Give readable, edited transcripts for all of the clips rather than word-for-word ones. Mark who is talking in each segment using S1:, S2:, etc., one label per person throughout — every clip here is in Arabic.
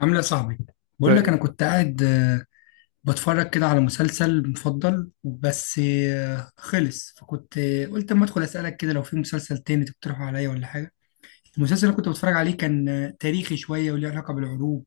S1: عامل ايه يا صاحبي؟ بقول لك
S2: طيب.
S1: انا كنت قاعد بتفرج كده على مسلسل مفضل بس. خلص فكنت قلت اما ادخل اسالك كده لو في مسلسل تاني تقترحه عليا ولا حاجه. المسلسل اللي كنت بتفرج عليه كان تاريخي شويه وليه علاقه بالحروب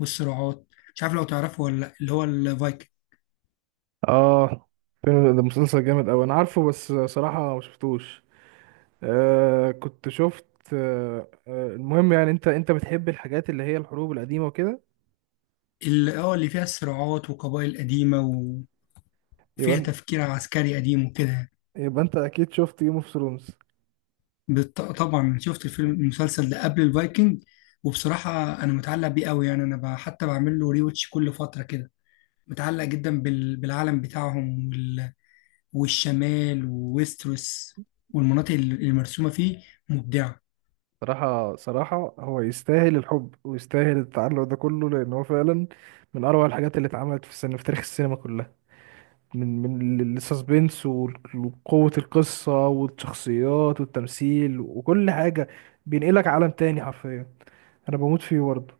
S1: والصراعات. مش عارف لو تعرفه ولا لأ، اللي هو الفايكنج.
S2: اه فيلم ده مسلسل جامد اوي انا عارفه، بس صراحة ما شفتوش. كنت شفت. المهم، يعني انت بتحب الحاجات اللي هي الحروب القديمة وكده.
S1: اللي فيها الصراعات وقبائل قديمه
S2: يبقى
S1: وفيها
S2: انت
S1: تفكير عسكري قديم وكده يعني.
S2: يبقى انت اكيد شفت جيم اوف ثرونز.
S1: طبعا شفت الفيلم المسلسل ده قبل الفايكنج. وبصراحة أنا متعلق بيه قوي يعني أنا حتى بعمل له ريوتش كل فترة كده. متعلق جدا بالعالم بتاعهم والشمال وويستروس والمناطق المرسومة فيه. مبدعة.
S2: صراحة هو يستاهل الحب ويستاهل التعلق ده كله، لان هو فعلا من اروع الحاجات اللي اتعملت في السينما، في تاريخ السينما كلها. من من السسبنس وقوة القصة والشخصيات والتمثيل وكل حاجة، بينقلك عالم تاني حرفيا. انا بموت فيه برضه.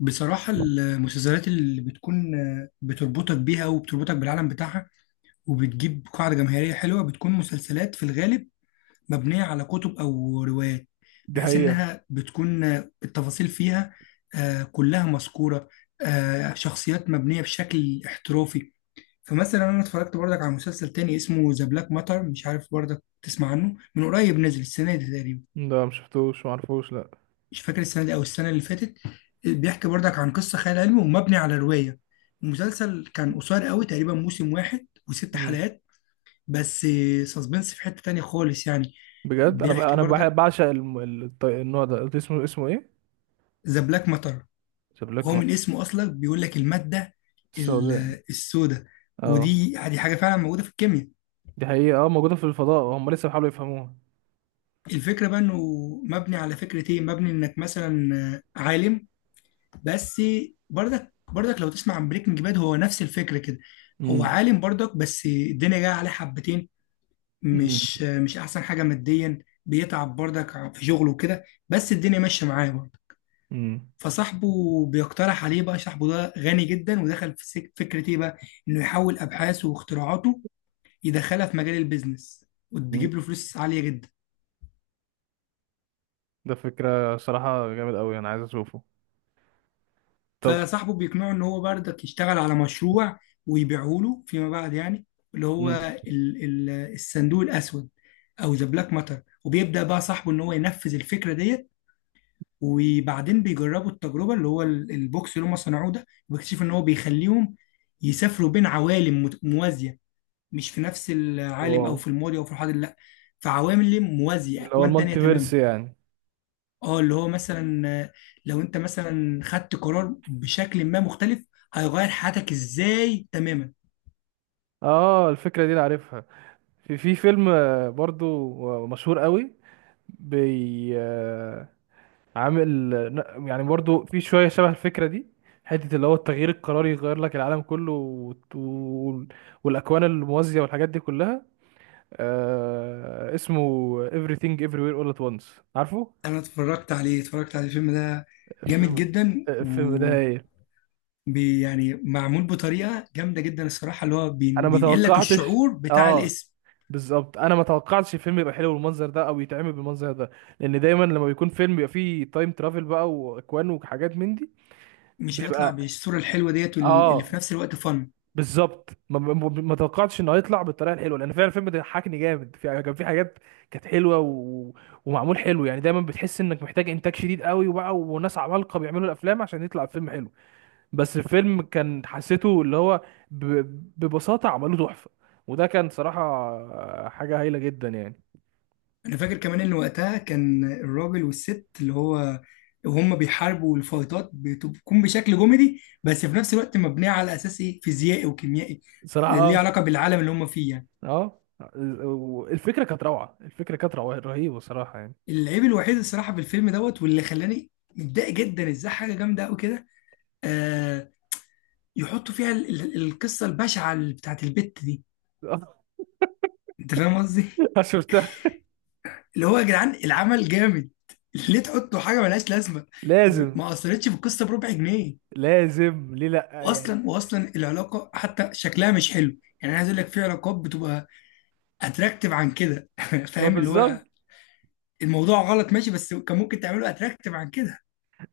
S1: بصراحة المسلسلات اللي بتكون بتربطك بيها وبتربطك بالعالم بتاعها وبتجيب قاعدة جماهيرية حلوة بتكون مسلسلات في الغالب مبنية على كتب أو روايات،
S2: دي
S1: بحيث
S2: حقيقة.
S1: إنها بتكون التفاصيل فيها كلها مذكورة، شخصيات مبنية بشكل احترافي. فمثلا أنا اتفرجت برضك على مسلسل تاني اسمه ذا بلاك ماتر، مش عارف برضك تسمع عنه من قريب، نزل السنة دي تقريبا،
S2: ده مشفتوش معرفوش، لأ.
S1: مش فاكر السنة دي أو السنة اللي فاتت. بيحكي برضك عن قصة خيال علمي ومبني على رواية. المسلسل كان قصير قوي، تقريبا موسم واحد وست
S2: مم.
S1: حلقات بس. سسبنس في حتة تانية خالص يعني.
S2: بجد أنا
S1: بيحكي
S2: أنا
S1: برضك
S2: بعشق النوع ده. قلت اسمه، اسمه إيه؟
S1: ذا بلاك ماتر، وهو
S2: شبلكمة
S1: من اسمه اصلا بيقول لك الماده
S2: السوداء.
S1: السوداء.
S2: اه
S1: ودي حاجه فعلا موجوده في الكيمياء.
S2: دي حقيقة، اه موجودة في الفضاء، هم لسه بيحاولوا يفهموها.
S1: الفكره بقى انه مبني على فكره ايه، مبني انك مثلا عالم. بس برضك لو تسمع عن بريكنج باد، هو نفس الفكره كده. هو
S2: امم
S1: عالم برضك بس الدنيا جايه عليه حبتين،
S2: امم
S1: مش احسن حاجه ماديا. بيتعب برضك في شغله وكده بس الدنيا ماشيه معاه برضه.
S2: مم.
S1: فصاحبه بيقترح عليه، بقى صاحبه ده غني جدا ودخل في فكره ايه بقى، انه يحول ابحاثه واختراعاته، يدخلها في مجال البيزنس
S2: امم
S1: وتجيب له فلوس عالية جدا.
S2: ده فكرة صراحة جامد أوي، أنا عايز أشوفه. طب
S1: فصاحبه بيقنعه ان هو بردك يشتغل على مشروع ويبيعه له فيما بعد يعني، اللي هو
S2: أمم.
S1: ال ال الصندوق الاسود او ذا بلاك ماتر. وبيبدأ بقى صاحبه ان هو ينفذ الفكرة ديت، وبعدين بيجربوا التجربة اللي هو البوكس اللي هم صنعوه ده، وبيكتشفوا ان هو بيخليهم يسافروا بين عوالم موازية. مش في نفس العالم
S2: واو.
S1: او في الماضي او في الحاضر، لا، في عوالم موازية،
S2: اللي هو
S1: اكوان تانية
S2: المالتيفيرس
S1: تماما.
S2: يعني.
S1: اه اللي هو مثلا لو انت مثلا خدت قرار بشكل ما مختلف، هيغير حياتك ازاي تماما.
S2: اه الفكرة دي أنا عارفها. في فيلم برضو، مشهور أوي. بي عامل يعني برضو في شوية شبه الفكرة دي، حتة اللي هو التغيير القراري يغير لك العالم كله، والأكوان الموازية والحاجات دي كلها. آه اسمه Everything Everywhere All at Once، عارفه؟
S1: انا اتفرجت على الفيلم ده. جامد
S2: الفيلم
S1: جدا. و
S2: الفيلم ده هي.
S1: يعني معمول بطريقه جامده جدا الصراحه، اللي هو
S2: أنا ما
S1: بينقل لك
S2: توقعتش.
S1: الشعور بتاع
S2: آه
S1: الاسم.
S2: بالظبط أنا ما توقعتش الفيلم يبقى حلو بالمنظر ده أو يتعمل بالمنظر ده، لأن دايما لما بيكون فيلم بيبقى فيه تايم ترافل بقى وأكوان وحاجات من دي.
S1: مش هيطلع
S2: بيبقى
S1: بالصوره الحلوه ديت اللي
S2: آه
S1: في نفس الوقت فن.
S2: بالظبط، ما توقعتش انه هيطلع بالطريقه الحلوه، لان فعلا الفيلم ده ضحكني جامد، في كان في حاجات كانت حلوه ومعمول حلو. يعني دايما بتحس انك محتاج انتاج شديد قوي وبقى وناس عمالقه بيعملوا الافلام عشان يطلع الفيلم حلو، بس الفيلم كان حسيته اللي هو ب... ببساطه عملوه تحفه، وده كان صراحه حاجه هايله جدا يعني.
S1: انا فاكر كمان ان وقتها كان الراجل والست، اللي هو وهم بيحاربوا الفايتات، بتكون بشكل كوميدي بس في نفس الوقت مبنيه على اساس ايه فيزيائي وكيميائي،
S2: صراحه
S1: ليه
S2: اه.
S1: علاقه بالعالم اللي هم فيه يعني.
S2: اه الفكره كانت روعه، الفكره كانت روعه رهيبه صراحه يعني.
S1: العيب الوحيد الصراحه في الفيلم دوت، واللي خلاني متضايق جدا، ازاي حاجه جامده قوي كده آه يحطوا فيها القصه البشعه بتاعت البت دي. انت فاهم قصدي.
S2: شفتها.
S1: اللي هو يا جدعان، العمل جامد، ليه تحطوا حاجه ملهاش لازمه؟
S2: لازم.
S1: ما اثرتش في القصه بربع جنيه.
S2: لازم ليه لا يعني.
S1: واصلا العلاقه حتى شكلها مش حلو. يعني انا عايز اقول لك، في علاقات بتبقى اتراكتيف عن كده
S2: ما
S1: فاهم اللي هو
S2: بالظبط.
S1: الموضوع غلط ماشي، بس كان ممكن تعمله اتراكتيف عن كده.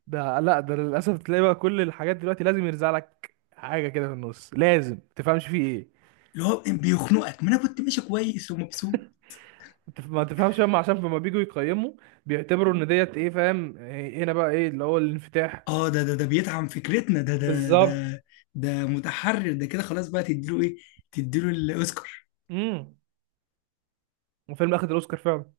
S2: ده لا، ده للاسف تلاقي بقى كل الحاجات دلوقتي لازم يرزع لك حاجه كده في النص لازم تفهمش فيه ايه.
S1: اللي هو بيخنقك، ما انا كنت ماشي كويس ومبسوط.
S2: ما تفهمش، هم عشان لما بييجوا يقيموا بيعتبروا ان ديت ايه، فاهم إيه هنا بقى، ايه اللي هو الانفتاح.
S1: اه ده بيدعم فكرتنا ده ده
S2: بالظبط.
S1: ده ده متحرر، ده كده خلاص بقى تديله ايه؟ تديله الاوسكار.
S2: امم. وفيلم اخد الاوسكار فعلا.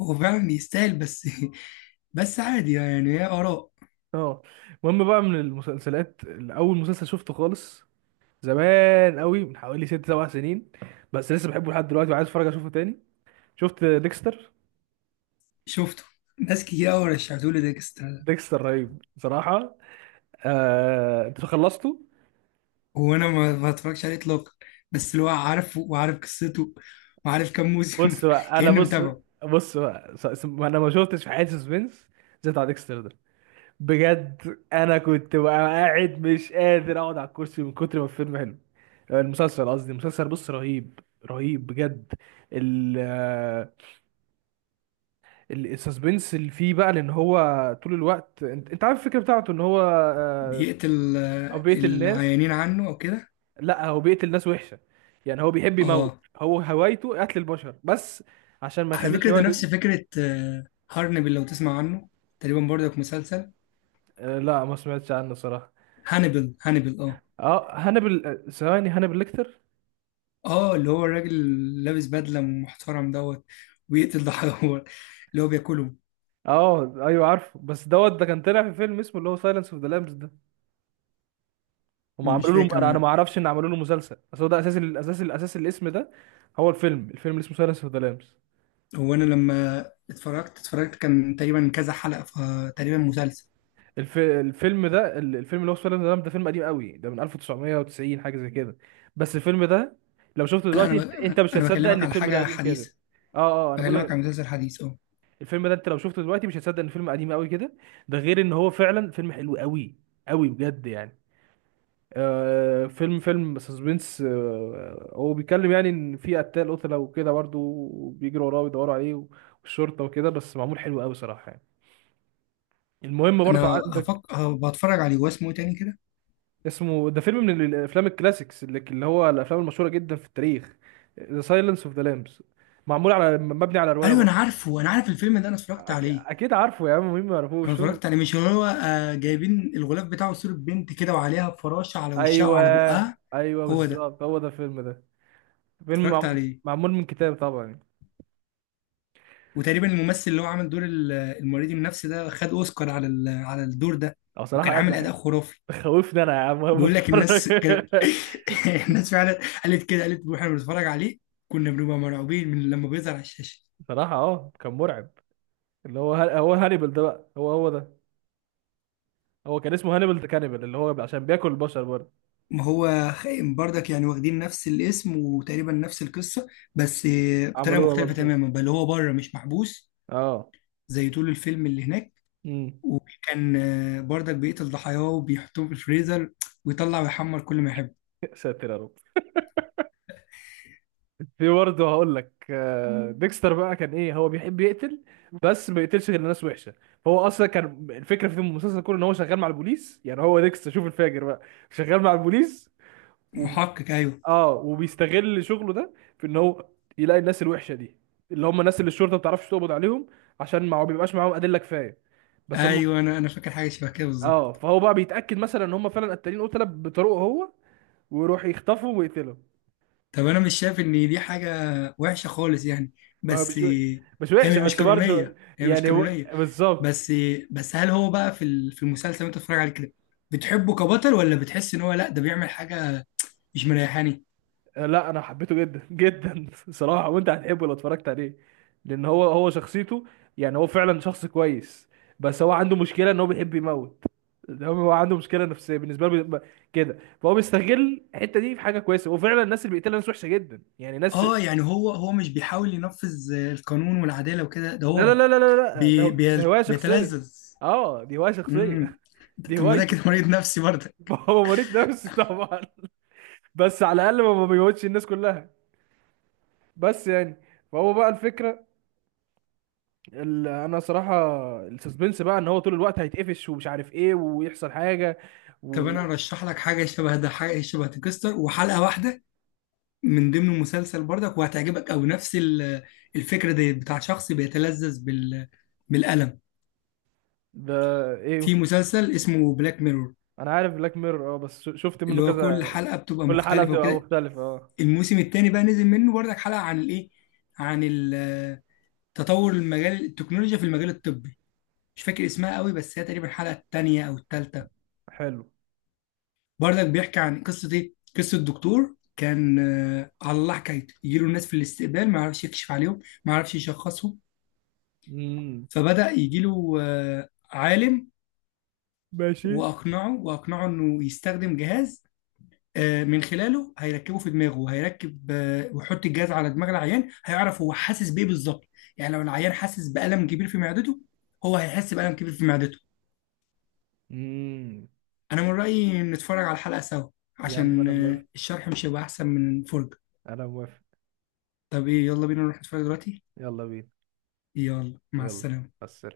S1: هو فعلا يستاهل بس بس عادي يعني، هي اراء.
S2: اه. المهم بقى، من المسلسلات اللي اول مسلسل شفته خالص زمان قوي من حوالي ست سبع سنين، بس لسه بحبه لحد دلوقتي وعايز اتفرج اشوفه تاني، شفت ديكستر.
S1: شفته. ناس كتير قوي رشحتولي ديكستر،
S2: ديكستر رهيب بصراحه. آه... انت خلصته؟
S1: وانا ما اتفرجش عليه اطلاقا، بس اللي هو عارفه وعارف قصته وعارف كام موسم كأني
S2: بص.
S1: متابعه.
S2: بص بقى. س- س- ما انا ما شفتش في حياتي سسبنس زي بتاع ديكستر ده. بجد انا كنت بقى قاعد مش قادر اقعد على الكرسي من كتر ما الفيلم حلو، المسلسل قصدي، المسلسل بص رهيب، رهيب بجد. ال آه، السسبنس اللي فيه بقى، لان هو طول الوقت انت عارف الفكره بتاعته ان هو آه،
S1: بيقتل
S2: او بيقتل الناس.
S1: العيانين عنه او كده.
S2: لا هو بيقتل ناس وحشه، يعني هو بيحب يموت،
S1: اه
S2: هو هوايته قتل البشر بس، عشان ما
S1: على
S2: يخليش
S1: فكره، ده نفس
S2: هوايته.
S1: فكره هارنبل لو تسمع عنه، تقريبا برضك مسلسل.
S2: آه، لا ما سمعتش عنه صراحة.
S1: هانيبال هانيبال اه.
S2: اه هانبل، آه، ثواني، هانبل ليكتر.
S1: اه اللي هو الراجل اللي لابس بدله محترم دوت، ويقتل ده حيوان اللي هو بياكله.
S2: اه ايوه عارفه، بس دوت ده كان طلع في فيلم اسمه اللي هو سايلنس اوف ذا لامبس ده، هم
S1: مش
S2: عملوا له،
S1: فاكر
S2: أنا
S1: أنا.
S2: ما اعرفش ان عملوا له مسلسل، بس هو ده اساس، الاساس الاسم ده، هو الفيلم، الفيلم اللي اسمه سايلنس اوف ذا لامبس.
S1: هو انا لما اتفرجت كان تقريبا كذا حلقه، فتقريبا مسلسل.
S2: الفيلم ده، الفيلم اللي هو سايلنس اوف ذا لامبس ده، فيلم قديم قوي، ده من 1990 حاجة زي كده. بس الفيلم ده لو شفته
S1: لا انا
S2: دلوقتي أنت مش هتصدق ان
S1: بكلمك على
S2: الفيلم ده
S1: حاجه
S2: قديم كده.
S1: حديثه،
S2: اه. اه انا بقول
S1: بكلمك على
S2: لك،
S1: مسلسل حديث اه.
S2: الفيلم ده انت لو شفته دلوقتي مش هتصدق ان فيلم قديم قوي كده، ده غير ان هو فعلا فيلم حلو قوي، قوي بجد يعني. آه فيلم، فيلم سسبنس، آه هو بيتكلم يعني ان في قتال قتله وكده برضه وبيجروا وراه ويدوروا عليه والشرطه وكده، بس معمول حلو قوي صراحه يعني. المهم
S1: انا
S2: برضه عندك.
S1: بتفرج عليه، واسمه إيه تاني كده؟
S2: اسمه ده فيلم من الافلام الكلاسيكس، اللي هو الافلام المشهوره جدا في التاريخ، ذا سايلنس اوف ذا لامبس، معمول على مبني على روايه
S1: ايوه انا
S2: برضه.
S1: عارف الفيلم ده، انا اتفرجت عليه.
S2: اكيد عارفه يا عم، مين ما
S1: انا
S2: يعرفوش.
S1: اتفرجت عليه، مش هو جايبين الغلاف بتاعه صوره بنت كده وعليها فراشه على وشها
S2: ايوه،
S1: وعلى بقها.
S2: ايوه
S1: هو ده.
S2: بالظبط، هو ده الفيلم ده. فيلم
S1: اتفرجت عليه،
S2: معمول من كتاب طبعا يعني.
S1: وتقريبا الممثل اللي هو عامل دور المريض النفسي ده خد اوسكار على الدور ده.
S2: او صراحه
S1: وكان عامل اداء
S2: قعد
S1: خرافي.
S2: خوفني انا يا عم وانا
S1: بقول لك
S2: بتفرج.
S1: الناس كانت الناس فعلا قالت كده، قالت واحنا بنتفرج عليه كنا بنبقى مرعوبين من لما بيظهر على الشاشه.
S2: صراحه اه كان مرعب. اللي هو هانيبال ده بقى، هو ده، هو كان اسمه هانيبال ده كانيبال اللي هو عشان بياكل البشر برضه.
S1: ما هو خائن برضك يعني، واخدين نفس الاسم وتقريبا نفس القصه، بس بطريقه
S2: عملوها بقى
S1: مختلفه
S2: مسلسل.
S1: تماما، بل هو بره مش محبوس
S2: اه.
S1: زي طول الفيلم اللي هناك.
S2: امم.
S1: وكان برضك بيقتل ضحاياه وبيحطهم في الفريزر، ويطلع ويحمر كل ما يحب.
S2: ساتر يا رب. في برضه هقول لك، آه، مم. ديكستر بقى كان ايه، هو بيحب يقتل، بس ما بيقتلش غير الناس وحشه، فهو اصلا كان الفكره في المسلسل كله ان هو شغال مع البوليس، يعني هو ديكستر شوف الفاجر بقى، شغال مع البوليس و...
S1: محقق ايوه.
S2: اه، وبيستغل شغله ده في ان هو يلاقي الناس الوحشه دي، اللي هم الناس اللي الشرطه ما بتعرفش تقبض عليهم عشان ما بيبقاش معاهم ادله كفايه، بس هم
S1: ايوه انا فاكر حاجه شبه كده
S2: اه.
S1: بالظبط.
S2: فهو بقى بيتاكد مثلا ان هم فعلا قتالين قتله بطريقه هو، ويروح يخطفهم ويقتلهم.
S1: طب انا مش شايف ان دي حاجه وحشه خالص يعني،
S2: ما هو
S1: بس
S2: مش، مش وحشه
S1: هي مش
S2: بس برضه،
S1: قانونيه، هي مش
S2: يعني هو-
S1: قانونيه.
S2: بالظبط.
S1: بس هل هو بقى في في المسلسل اللي انت بتتفرج عليه كده بتحبه كبطل، ولا بتحس ان هو لا ده بيعمل حاجه مش مريحاني؟
S2: آه، لا انا حبيته جدا جدا صراحه، وانت هتحبه لو اتفرجت عليه، لان هو، هو شخصيته يعني هو فعلا شخص كويس، بس هو عنده مشكله ان هو بيحب يموت، ده هو عنده مشكله نفسيه بالنسبه له، كده، فهو بيستغل الحته دي في حاجه كويسه، وفعلا الناس اللي بيقتلها ناس وحشه جدا، يعني ناس.
S1: اه يعني هو مش بيحاول ينفذ القانون والعداله وكده، ده
S2: لا لا
S1: هو
S2: لا لا لا لا ده هوايه شخصيه.
S1: بيتلذذ.
S2: اه دي هوايه شخصيه.
S1: امم.
S2: دي
S1: طب ما ده
S2: هوايته.
S1: كده مريض نفسي برضه.
S2: هو مريض نفسي طبعا، بس على الاقل ما بيموتش الناس كلها بس يعني. فهو بقى الفكره، انا صراحه السسبنس بقى ان هو طول الوقت هيتقفش ومش عارف ايه ويحصل حاجه
S1: طب
S2: و
S1: انا ارشح لك حاجه شبه ده، حاجه شبه تكستر، وحلقه واحده من ضمن المسلسل برضك وهتعجبك أوي، نفس الفكرة دي بتاع شخص بيتلذذ بالألم،
S2: ده
S1: في
S2: ايه.
S1: مسلسل اسمه بلاك ميرور.
S2: انا عارف بلاك ميرور اه، بس شفت منه
S1: اللي هو كل
S2: كذا.
S1: حلقة بتبقى
S2: كل حلقه
S1: مختلفة
S2: بتبقى
S1: وكده.
S2: مختلفه اه.
S1: الموسم التاني بقى نزل منه برضك حلقة عن الإيه، عن تطور المجال التكنولوجيا في المجال الطبي. مش فاكر اسمها قوي بس هي تقريبا الحلقة التانية أو التالتة.
S2: حلو.
S1: برضك بيحكي عن قصة إيه، قصة دكتور كان على الله حكايته، يجيله الناس في الاستقبال ما يعرفش يكشف عليهم، ما يعرفش يشخصهم.
S2: امم.
S1: فبدأ يجي له عالم،
S2: ماشي.
S1: وأقنعه إنه يستخدم جهاز، من خلاله هيركبه في دماغه وهيركب، ويحط الجهاز على دماغ العيان، هيعرف هو حاسس بإيه بالظبط. يعني لو العيان حاسس بألم كبير في معدته، هو هيحس بألم كبير في معدته.
S2: امم.
S1: أنا من رأيي نتفرج على الحلقة سوا
S2: يا عم
S1: عشان
S2: انا موافق،
S1: الشرح مش هيبقى أحسن من الفرجة.
S2: انا موافق.
S1: طب إيه، يلا بينا نروح نتفرج دلوقتي.
S2: يلا بينا.
S1: يلا مع
S2: يلا.
S1: السلامة.
S2: بس.